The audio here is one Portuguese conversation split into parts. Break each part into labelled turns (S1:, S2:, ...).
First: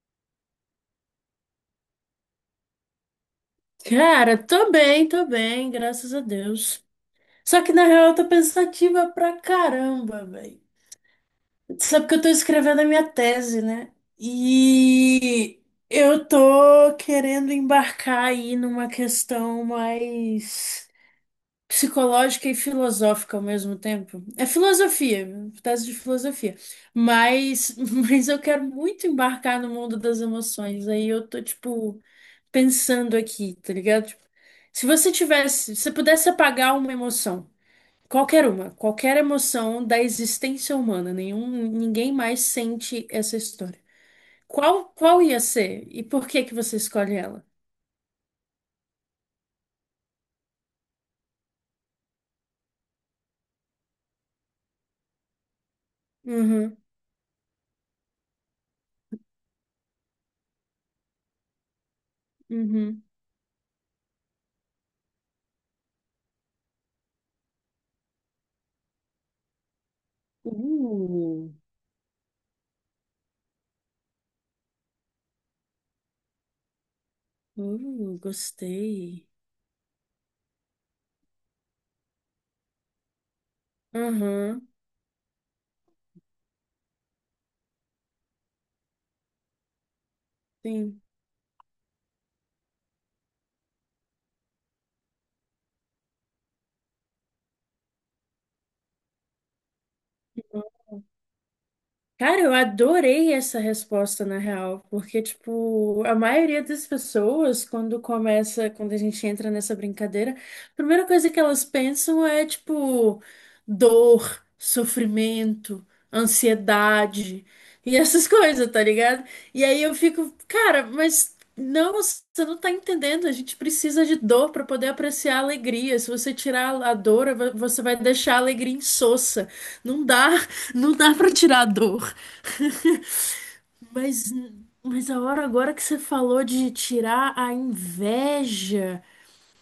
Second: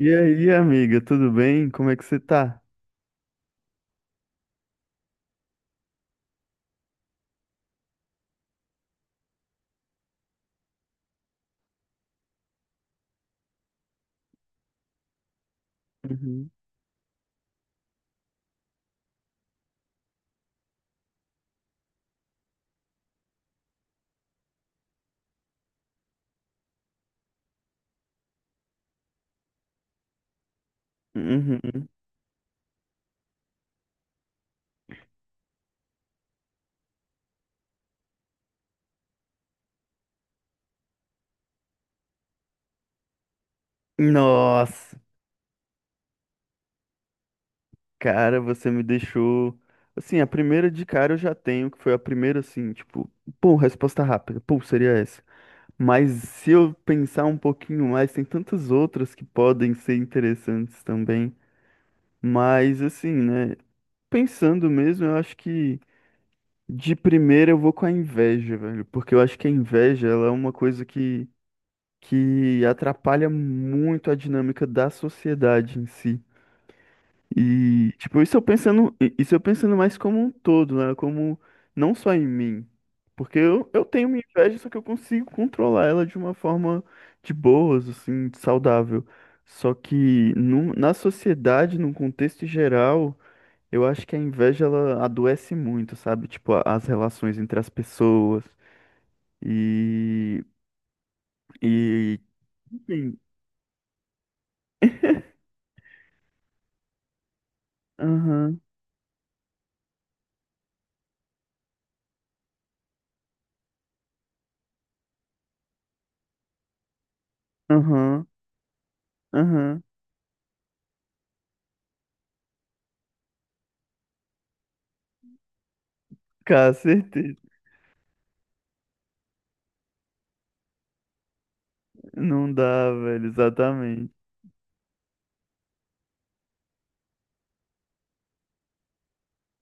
S1: E aí, amiga, tudo bem? Como é que você tá?
S2: Cara, tô bem, graças a Deus. Só que na real eu tô pensativa pra caramba, velho. Sabe que eu tô escrevendo a minha tese, né? E eu
S1: Uhum.
S2: tô querendo embarcar aí numa questão mais psicológica e filosófica ao mesmo tempo. É filosofia, tese de filosofia. Mas, mas eu quero muito embarcar no mundo das emoções. Aí eu tô
S1: Uhum.
S2: tipo pensando aqui, tá ligado? Tipo, se você pudesse apagar uma emoção, qualquer emoção da existência humana, ninguém mais sente essa história. Qual,
S1: Nossa,
S2: qual ia ser e por que que você escolhe ela?
S1: cara, você me deixou. Assim, a primeira de cara eu já tenho, que foi a primeira, assim, tipo, pô, resposta rápida, pô, seria essa. Mas se eu
S2: Uhum,
S1: pensar um pouquinho mais, tem tantas outras que podem ser interessantes também. Mas,
S2: uhum.
S1: assim, né, pensando mesmo, eu acho que de primeira eu vou com a inveja, velho, porque eu acho que a inveja, ela é uma coisa que.
S2: Uh,
S1: Que atrapalha muito a dinâmica da sociedade em si. E, tipo, isso eu pensando, i-
S2: Gostei.
S1: isso eu pensando mais como um todo, né? Como não só em mim. Porque eu tenho minha inveja,
S2: Aham,
S1: só que eu consigo controlar ela de uma forma de boas, assim, saudável. Só que na
S2: sim.
S1: sociedade, num contexto geral, eu acho que a inveja ela adoece muito, sabe? Tipo, as relações entre as pessoas. E. E.
S2: Cara, eu
S1: Enfim.
S2: adorei essa resposta, na real, porque, tipo, a maioria das pessoas, quando
S1: Aham.
S2: começa, quando a gente entra nessa brincadeira, a primeira coisa que elas pensam é, tipo, dor, sofrimento, ansiedade e
S1: Aham.
S2: essas coisas, tá ligado? E aí
S1: Aham.
S2: eu fico, cara, mas não, você não tá entendendo, a gente precisa de dor pra poder apreciar a alegria. Se você
S1: Cara,
S2: tirar a dor,
S1: certeza.
S2: você vai deixar a alegria insossa. Não dá. Não dá pra tirar a dor.
S1: Não dá, velho, exatamente.
S2: Mas, mas a hora agora que você falou de tirar a inveja,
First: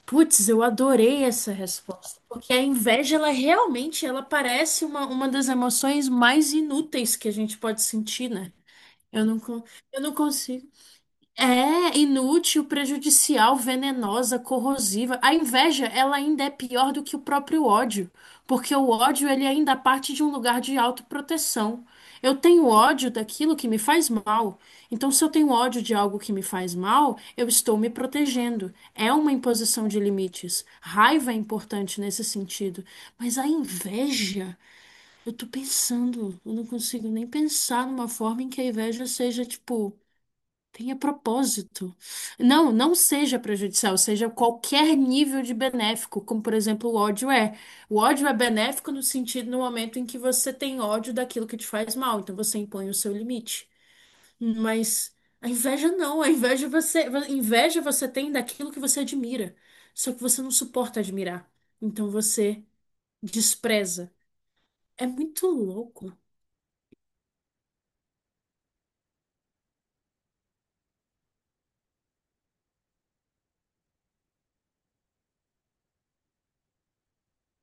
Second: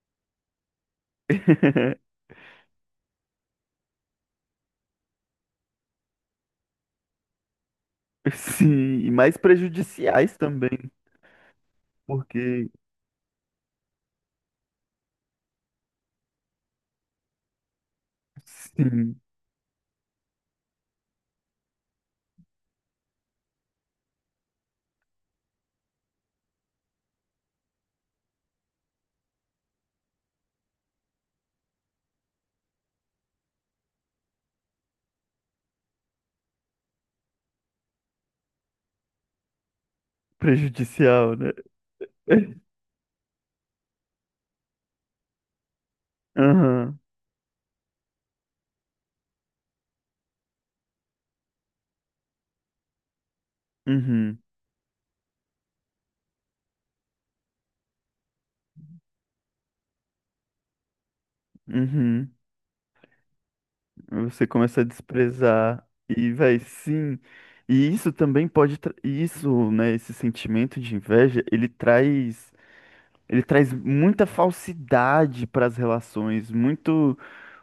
S2: putz, eu adorei essa resposta. Porque a inveja, ela realmente, ela parece uma das emoções mais inúteis que a gente pode sentir, né?
S1: Sim, e
S2: Eu
S1: mais
S2: não, con- eu não
S1: prejudiciais
S2: consigo.
S1: também,
S2: É inútil,
S1: porque,
S2: prejudicial, venenosa, corrosiva. A inveja, ela ainda é pior do que o próprio ódio, porque o
S1: sim,
S2: ódio ele ainda parte de um lugar de autoproteção. Eu tenho ódio daquilo que me faz mal. Então, se eu tenho ódio de algo que me faz mal, eu estou me protegendo. É uma imposição de limites. Raiva é importante nesse sentido. Mas a inveja, eu tô pensando, eu não consigo nem pensar numa forma em que a inveja seja, tipo, tenha
S1: prejudicial, né?
S2: propósito. Não, não seja prejudicial, seja qualquer nível de benéfico, como por exemplo o
S1: Aham,
S2: ódio é. O ódio é benéfico no sentido no momento em que você tem ódio daquilo que te faz mal, então você impõe o seu limite.
S1: uhum,
S2: Mas a inveja não, a inveja você tem daquilo que você admira, só que você não suporta admirar. Então
S1: uhum.
S2: você despreza.
S1: Você começa a
S2: É muito
S1: desprezar
S2: louco.
S1: e vai sim. E isso também pode, e isso, né, esse sentimento de inveja, ele traz muita falsidade para as relações,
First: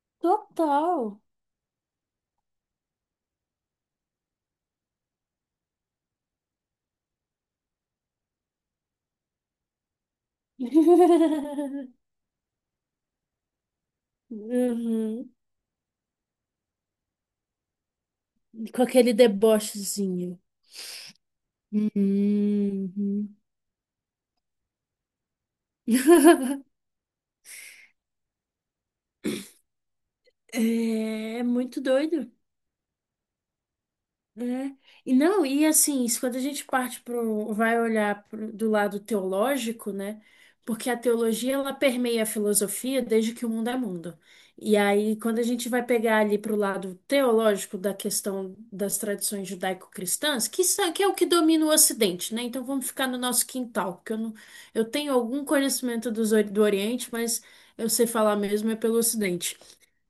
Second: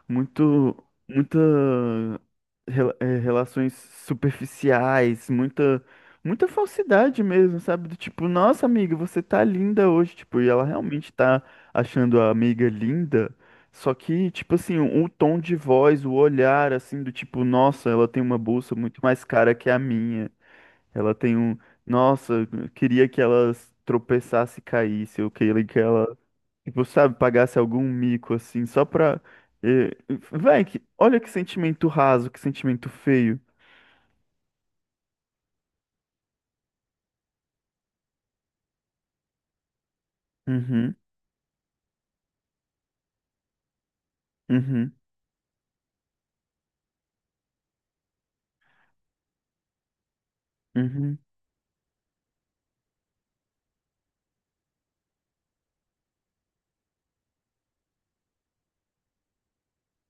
S1: muito,
S2: Total.
S1: muita relações superficiais, muita falsidade mesmo, sabe? Do tipo, nossa amiga, você tá linda hoje, tipo, e ela realmente tá achando a amiga linda. Só que, tipo assim, o
S2: Uhum.
S1: tom de voz, o olhar, assim, do tipo, nossa, ela tem uma bolsa
S2: Com
S1: muito
S2: aquele
S1: mais cara que a minha.
S2: debochezinho.
S1: Ela tem um, nossa, eu queria que
S2: Uhum.
S1: ela tropeçasse e caísse, eu queria que ela. Tipo, sabe, pagasse algum mico assim, só pra. eh, Véi, que olha que
S2: É muito
S1: sentimento raso,
S2: doido.
S1: que sentimento feio.
S2: Né? E não, e assim, isso quando a gente parte pro, vai olhar pro, do lado teológico, né? Porque
S1: Uhum,
S2: a teologia ela permeia a filosofia desde que o mundo é mundo. E
S1: uhum,
S2: aí, quando a gente vai pegar ali pro lado teológico da questão das tradições judaico-cristãs, que, são- que é o
S1: uhum,
S2: que domina o Ocidente, né? Então vamos ficar no nosso quintal, porque eu não, eu tenho algum conhecimento do Oriente, mas eu sei falar mesmo é pelo Ocidente.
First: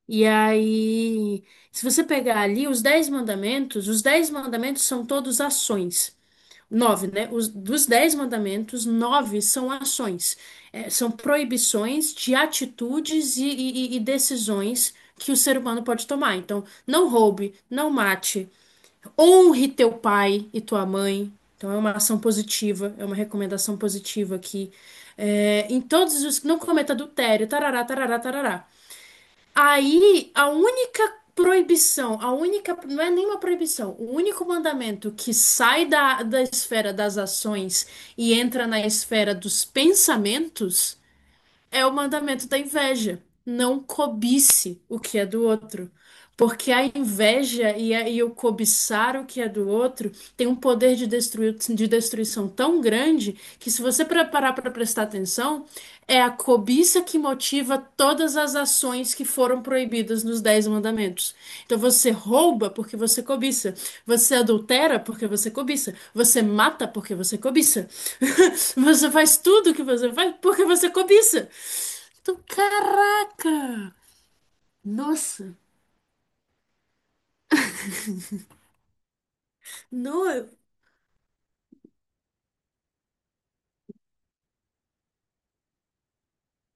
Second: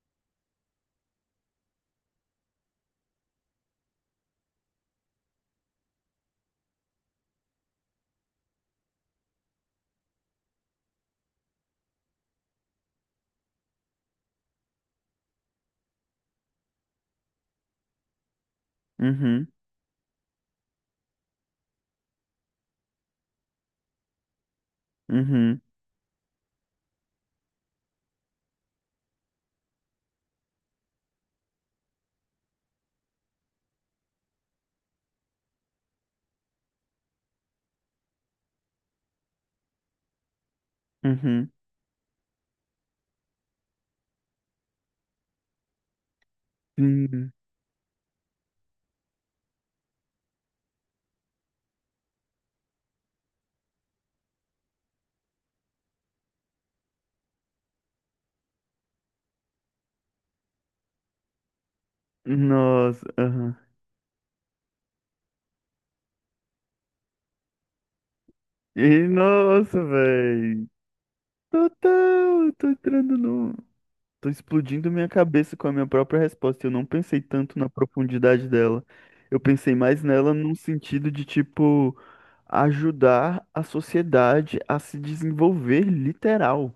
S2: E aí, se você pegar ali os dez mandamentos são todos ações. Nove, né? Dos dez mandamentos, nove são ações. É, são proibições de atitudes e decisões que o ser humano pode tomar. Então, não roube, não mate,
S1: uhum,
S2: honre teu pai e tua mãe. Então, é uma ação positiva, é uma recomendação positiva aqui.
S1: uhum,
S2: É, em todos os. Não cometa adultério, tarará, tarará, tarará. Aí, a única proibição, a única, não é nenhuma proibição, o único mandamento que sai da, da esfera das ações e entra na esfera dos pensamentos
S1: uhum.
S2: é o mandamento da inveja. Não cobice o que é do outro. Porque a
S1: Sim.
S2: inveja e o cobiçar o que é do outro tem um poder de, de destruição tão grande que, se você parar para prestar atenção, é a cobiça que motiva todas as ações que foram proibidas nos Dez Mandamentos. Então, você rouba porque
S1: Nossa,
S2: você
S1: aham.
S2: cobiça, você adultera porque você cobiça, você mata porque você cobiça,
S1: E
S2: você faz tudo que
S1: nossa,
S2: você faz porque
S1: véi.
S2: você cobiça. Então,
S1: Total, eu tô entrando no.
S2: caraca!
S1: Tô explodindo minha cabeça
S2: Nossa!
S1: com a minha própria resposta. Eu não pensei tanto na profundidade dela. Eu pensei mais nela
S2: Não.
S1: num sentido de, tipo, ajudar a sociedade a se desenvolver literal.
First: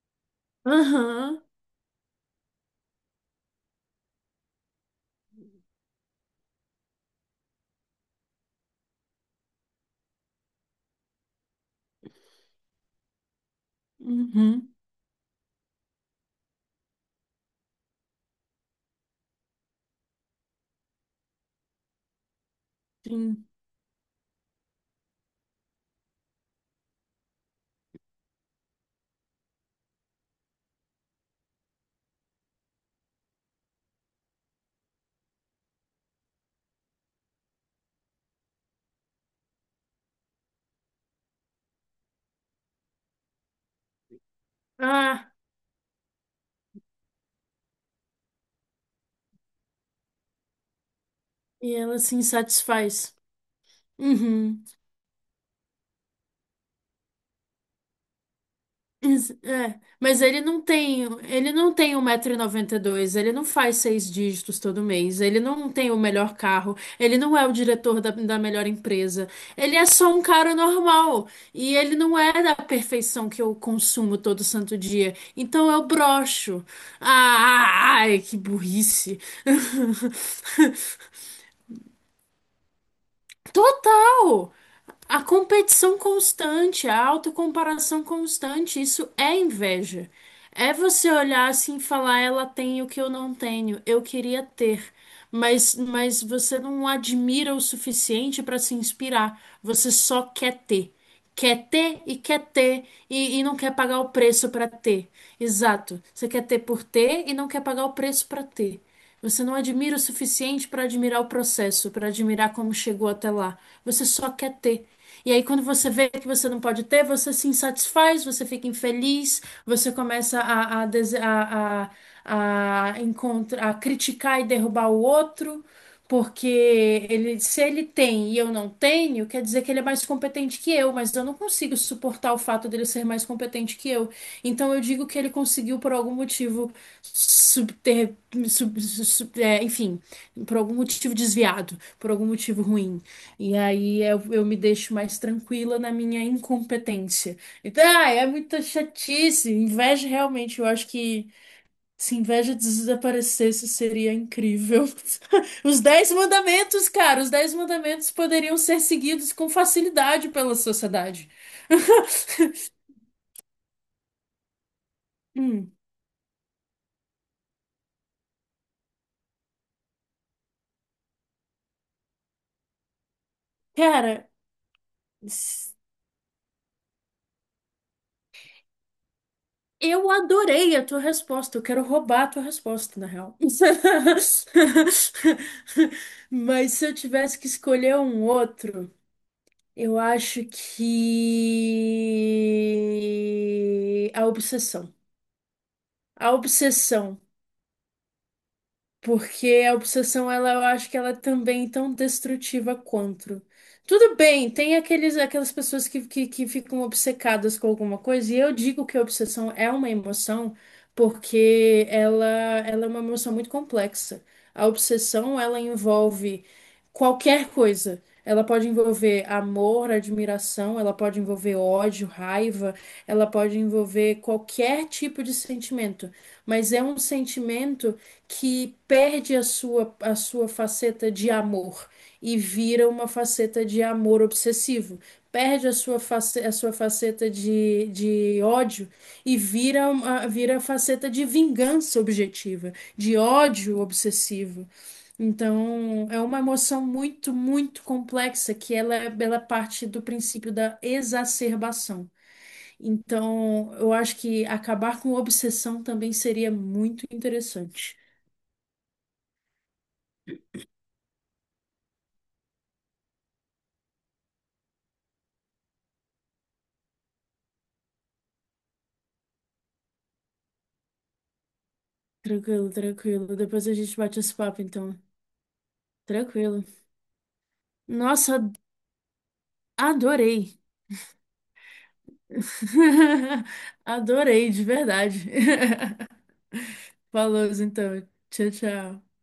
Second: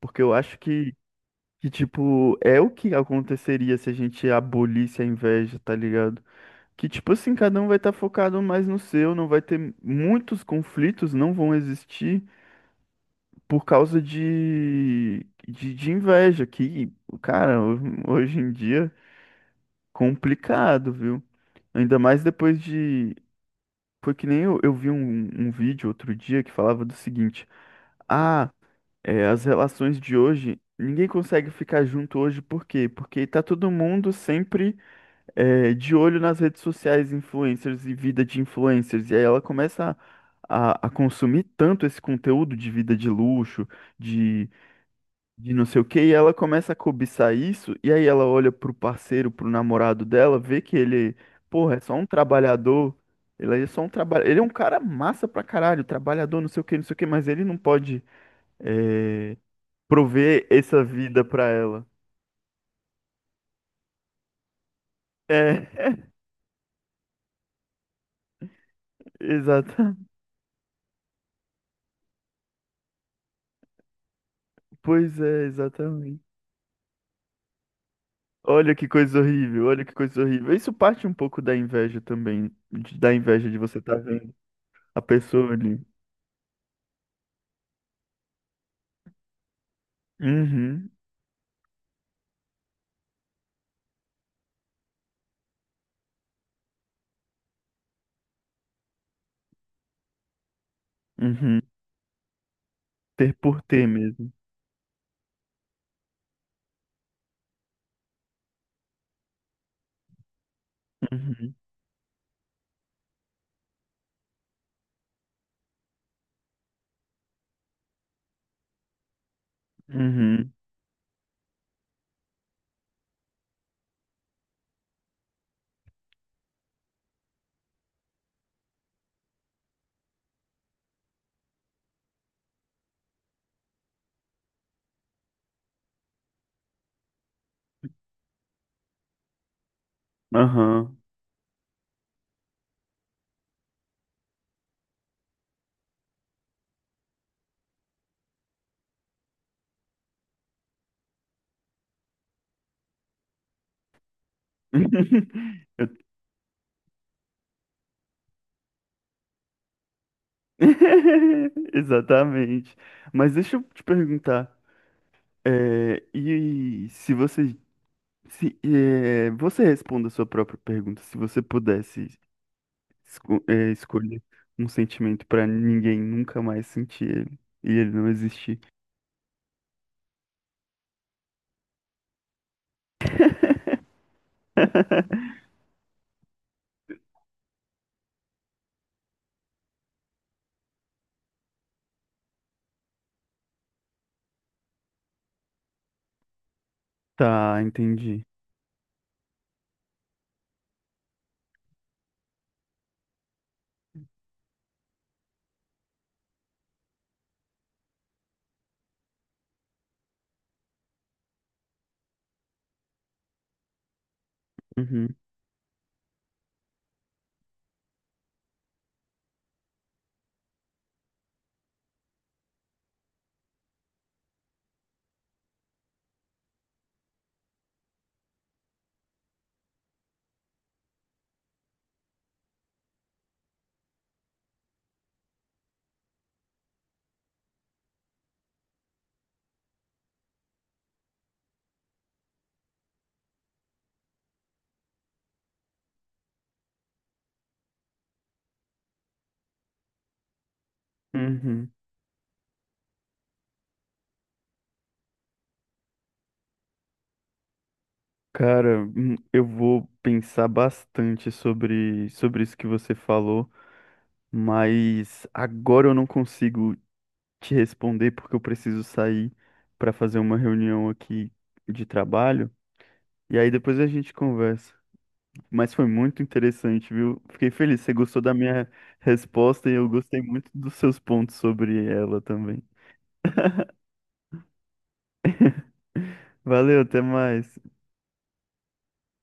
S1: Porque eu acho que,
S2: Aham.
S1: que, tipo, é o que aconteceria se a gente abolisse a inveja, tá ligado? Que, tipo assim, cada um vai estar focado mais no seu, não vai ter muitos conflitos, não vão existir por causa
S2: Uhum.
S1: de inveja, que, cara, hoje em dia, complicado, viu? Ainda mais depois de.
S2: Sim.
S1: Foi que nem eu, eu vi um, um vídeo outro dia que falava do seguinte: ah, é, as relações de hoje, ninguém consegue ficar junto hoje, por quê? Porque tá todo mundo sempre é, de olho nas redes sociais, influencers e vida de influencers, e aí ela começa a, a consumir tanto esse conteúdo de vida de luxo, de
S2: Ah,
S1: de não sei o quê, e ela começa a cobiçar isso, e aí ela olha pro parceiro, pro namorado dela, vê que ele,
S2: e
S1: porra, é só
S2: ela
S1: um
S2: se
S1: trabalhador,
S2: insatisfaz.
S1: ele é só um trabalho, ele é um
S2: Uhum.
S1: cara massa pra caralho, trabalhador, não sei o quê, não sei o quê, mas ele não pode eh,
S2: É. Mas ele
S1: prover
S2: não
S1: essa
S2: tem,
S1: vida pra
S2: ele não
S1: ela.
S2: tem 1,92 m, ele não faz seis dígitos todo mês, ele não
S1: É,
S2: tem o melhor carro, ele não é o diretor da, da melhor empresa, ele é
S1: exata.
S2: só um cara normal e ele não é da perfeição que eu consumo todo santo dia.
S1: Pois é,
S2: Então eu
S1: exatamente.
S2: broxo. Ah, ai, que
S1: Olha que coisa
S2: burrice.
S1: horrível, olha que coisa horrível. Isso parte um pouco da inveja também, da inveja de você estar vendo
S2: Total!
S1: a
S2: A
S1: pessoa ali.
S2: competição constante, a autocomparação constante, isso é inveja. É
S1: Uhum,
S2: você olhar assim e falar, ela tem o que eu não tenho, eu queria ter. Mas você não admira o suficiente para se inspirar, você só
S1: uhum.
S2: quer ter e quer ter
S1: Ter
S2: e não
S1: por
S2: quer
S1: ter
S2: pagar o
S1: mesmo.
S2: preço para ter. Exato. Você quer ter por ter e não quer pagar o preço para ter. Você não admira o suficiente para admirar o
S1: Uhum,
S2: processo, para admirar como chegou até lá. Você só quer ter. E aí, quando você vê que você não pode ter, você se insatisfaz, você fica infeliz, você começa
S1: uhum,
S2: a, dese- a, encontra- a criticar e derrubar o outro. Porque ele, se ele tem e eu não tenho, quer dizer que ele é mais competente que eu, mas eu não consigo suportar o fato dele ser mais competente que eu. Então eu digo que ele conseguiu, por algum motivo, subter, é, enfim, por algum
S1: aham.
S2: motivo desviado, por algum motivo ruim. E aí eu me deixo mais tranquila na minha incompetência. Então, ah, é muita chatice, inveja realmente, eu acho que. Se inveja desaparecesse, seria incrível. Os
S1: Eu-
S2: Dez Mandamentos, cara, os Dez Mandamentos poderiam ser seguidos com facilidade pela sociedade.
S1: exatamente. Mas deixa eu te perguntar,
S2: Hum,
S1: é, e se você, se, é, você responda a sua própria pergunta, se você pudesse é, escolher
S2: cara,
S1: um sentimento para
S2: s-
S1: ninguém nunca mais sentir ele, e ele não existir.
S2: eu adorei a tua resposta. Eu quero roubar a tua resposta, na real. Mas se eu tivesse que escolher um outro, eu acho que a obsessão. A obsessão.
S1: Tá, entendi.
S2: Porque a obsessão, ela, eu acho que ela é também tão destrutiva quanto. Tudo bem, tem aqueles, aquelas pessoas que ficam obcecadas com alguma coisa, e eu digo que a obsessão é uma emoção porque ela é uma emoção muito complexa. A
S1: Uhum,
S2: obsessão, ela envolve qualquer coisa. Ela pode envolver amor, admiração, ela pode envolver ódio, raiva, ela pode envolver qualquer tipo de sentimento, mas é um sentimento que perde a sua faceta de amor e vira uma faceta de amor obsessivo. Perde a sua, face, a sua faceta de ódio e vira, uma, vira a faceta de vingança objetiva, de ódio obsessivo. Então, é uma emoção muito, muito complexa que ela parte do princípio da
S1: uhum.
S2: exacerbação. Então, eu acho que acabar com obsessão também seria muito interessante.
S1: Cara, eu vou pensar bastante sobre, sobre isso que você falou. Mas agora eu não consigo te responder porque eu preciso sair para fazer uma reunião aqui de trabalho.
S2: Tranquilo, tranquilo.
S1: E aí
S2: Depois a
S1: depois a
S2: gente
S1: gente
S2: bate esse papo,
S1: conversa.
S2: então.
S1: Mas foi muito
S2: Tranquilo.
S1: interessante, viu? Fiquei feliz. Você gostou da
S2: Nossa,
S1: minha resposta e eu gostei muito
S2: adorei.
S1: dos seus pontos sobre ela também.
S2: Adorei, de verdade.
S1: Valeu, até
S2: Falou,
S1: mais.
S2: então. Tchau, tchau.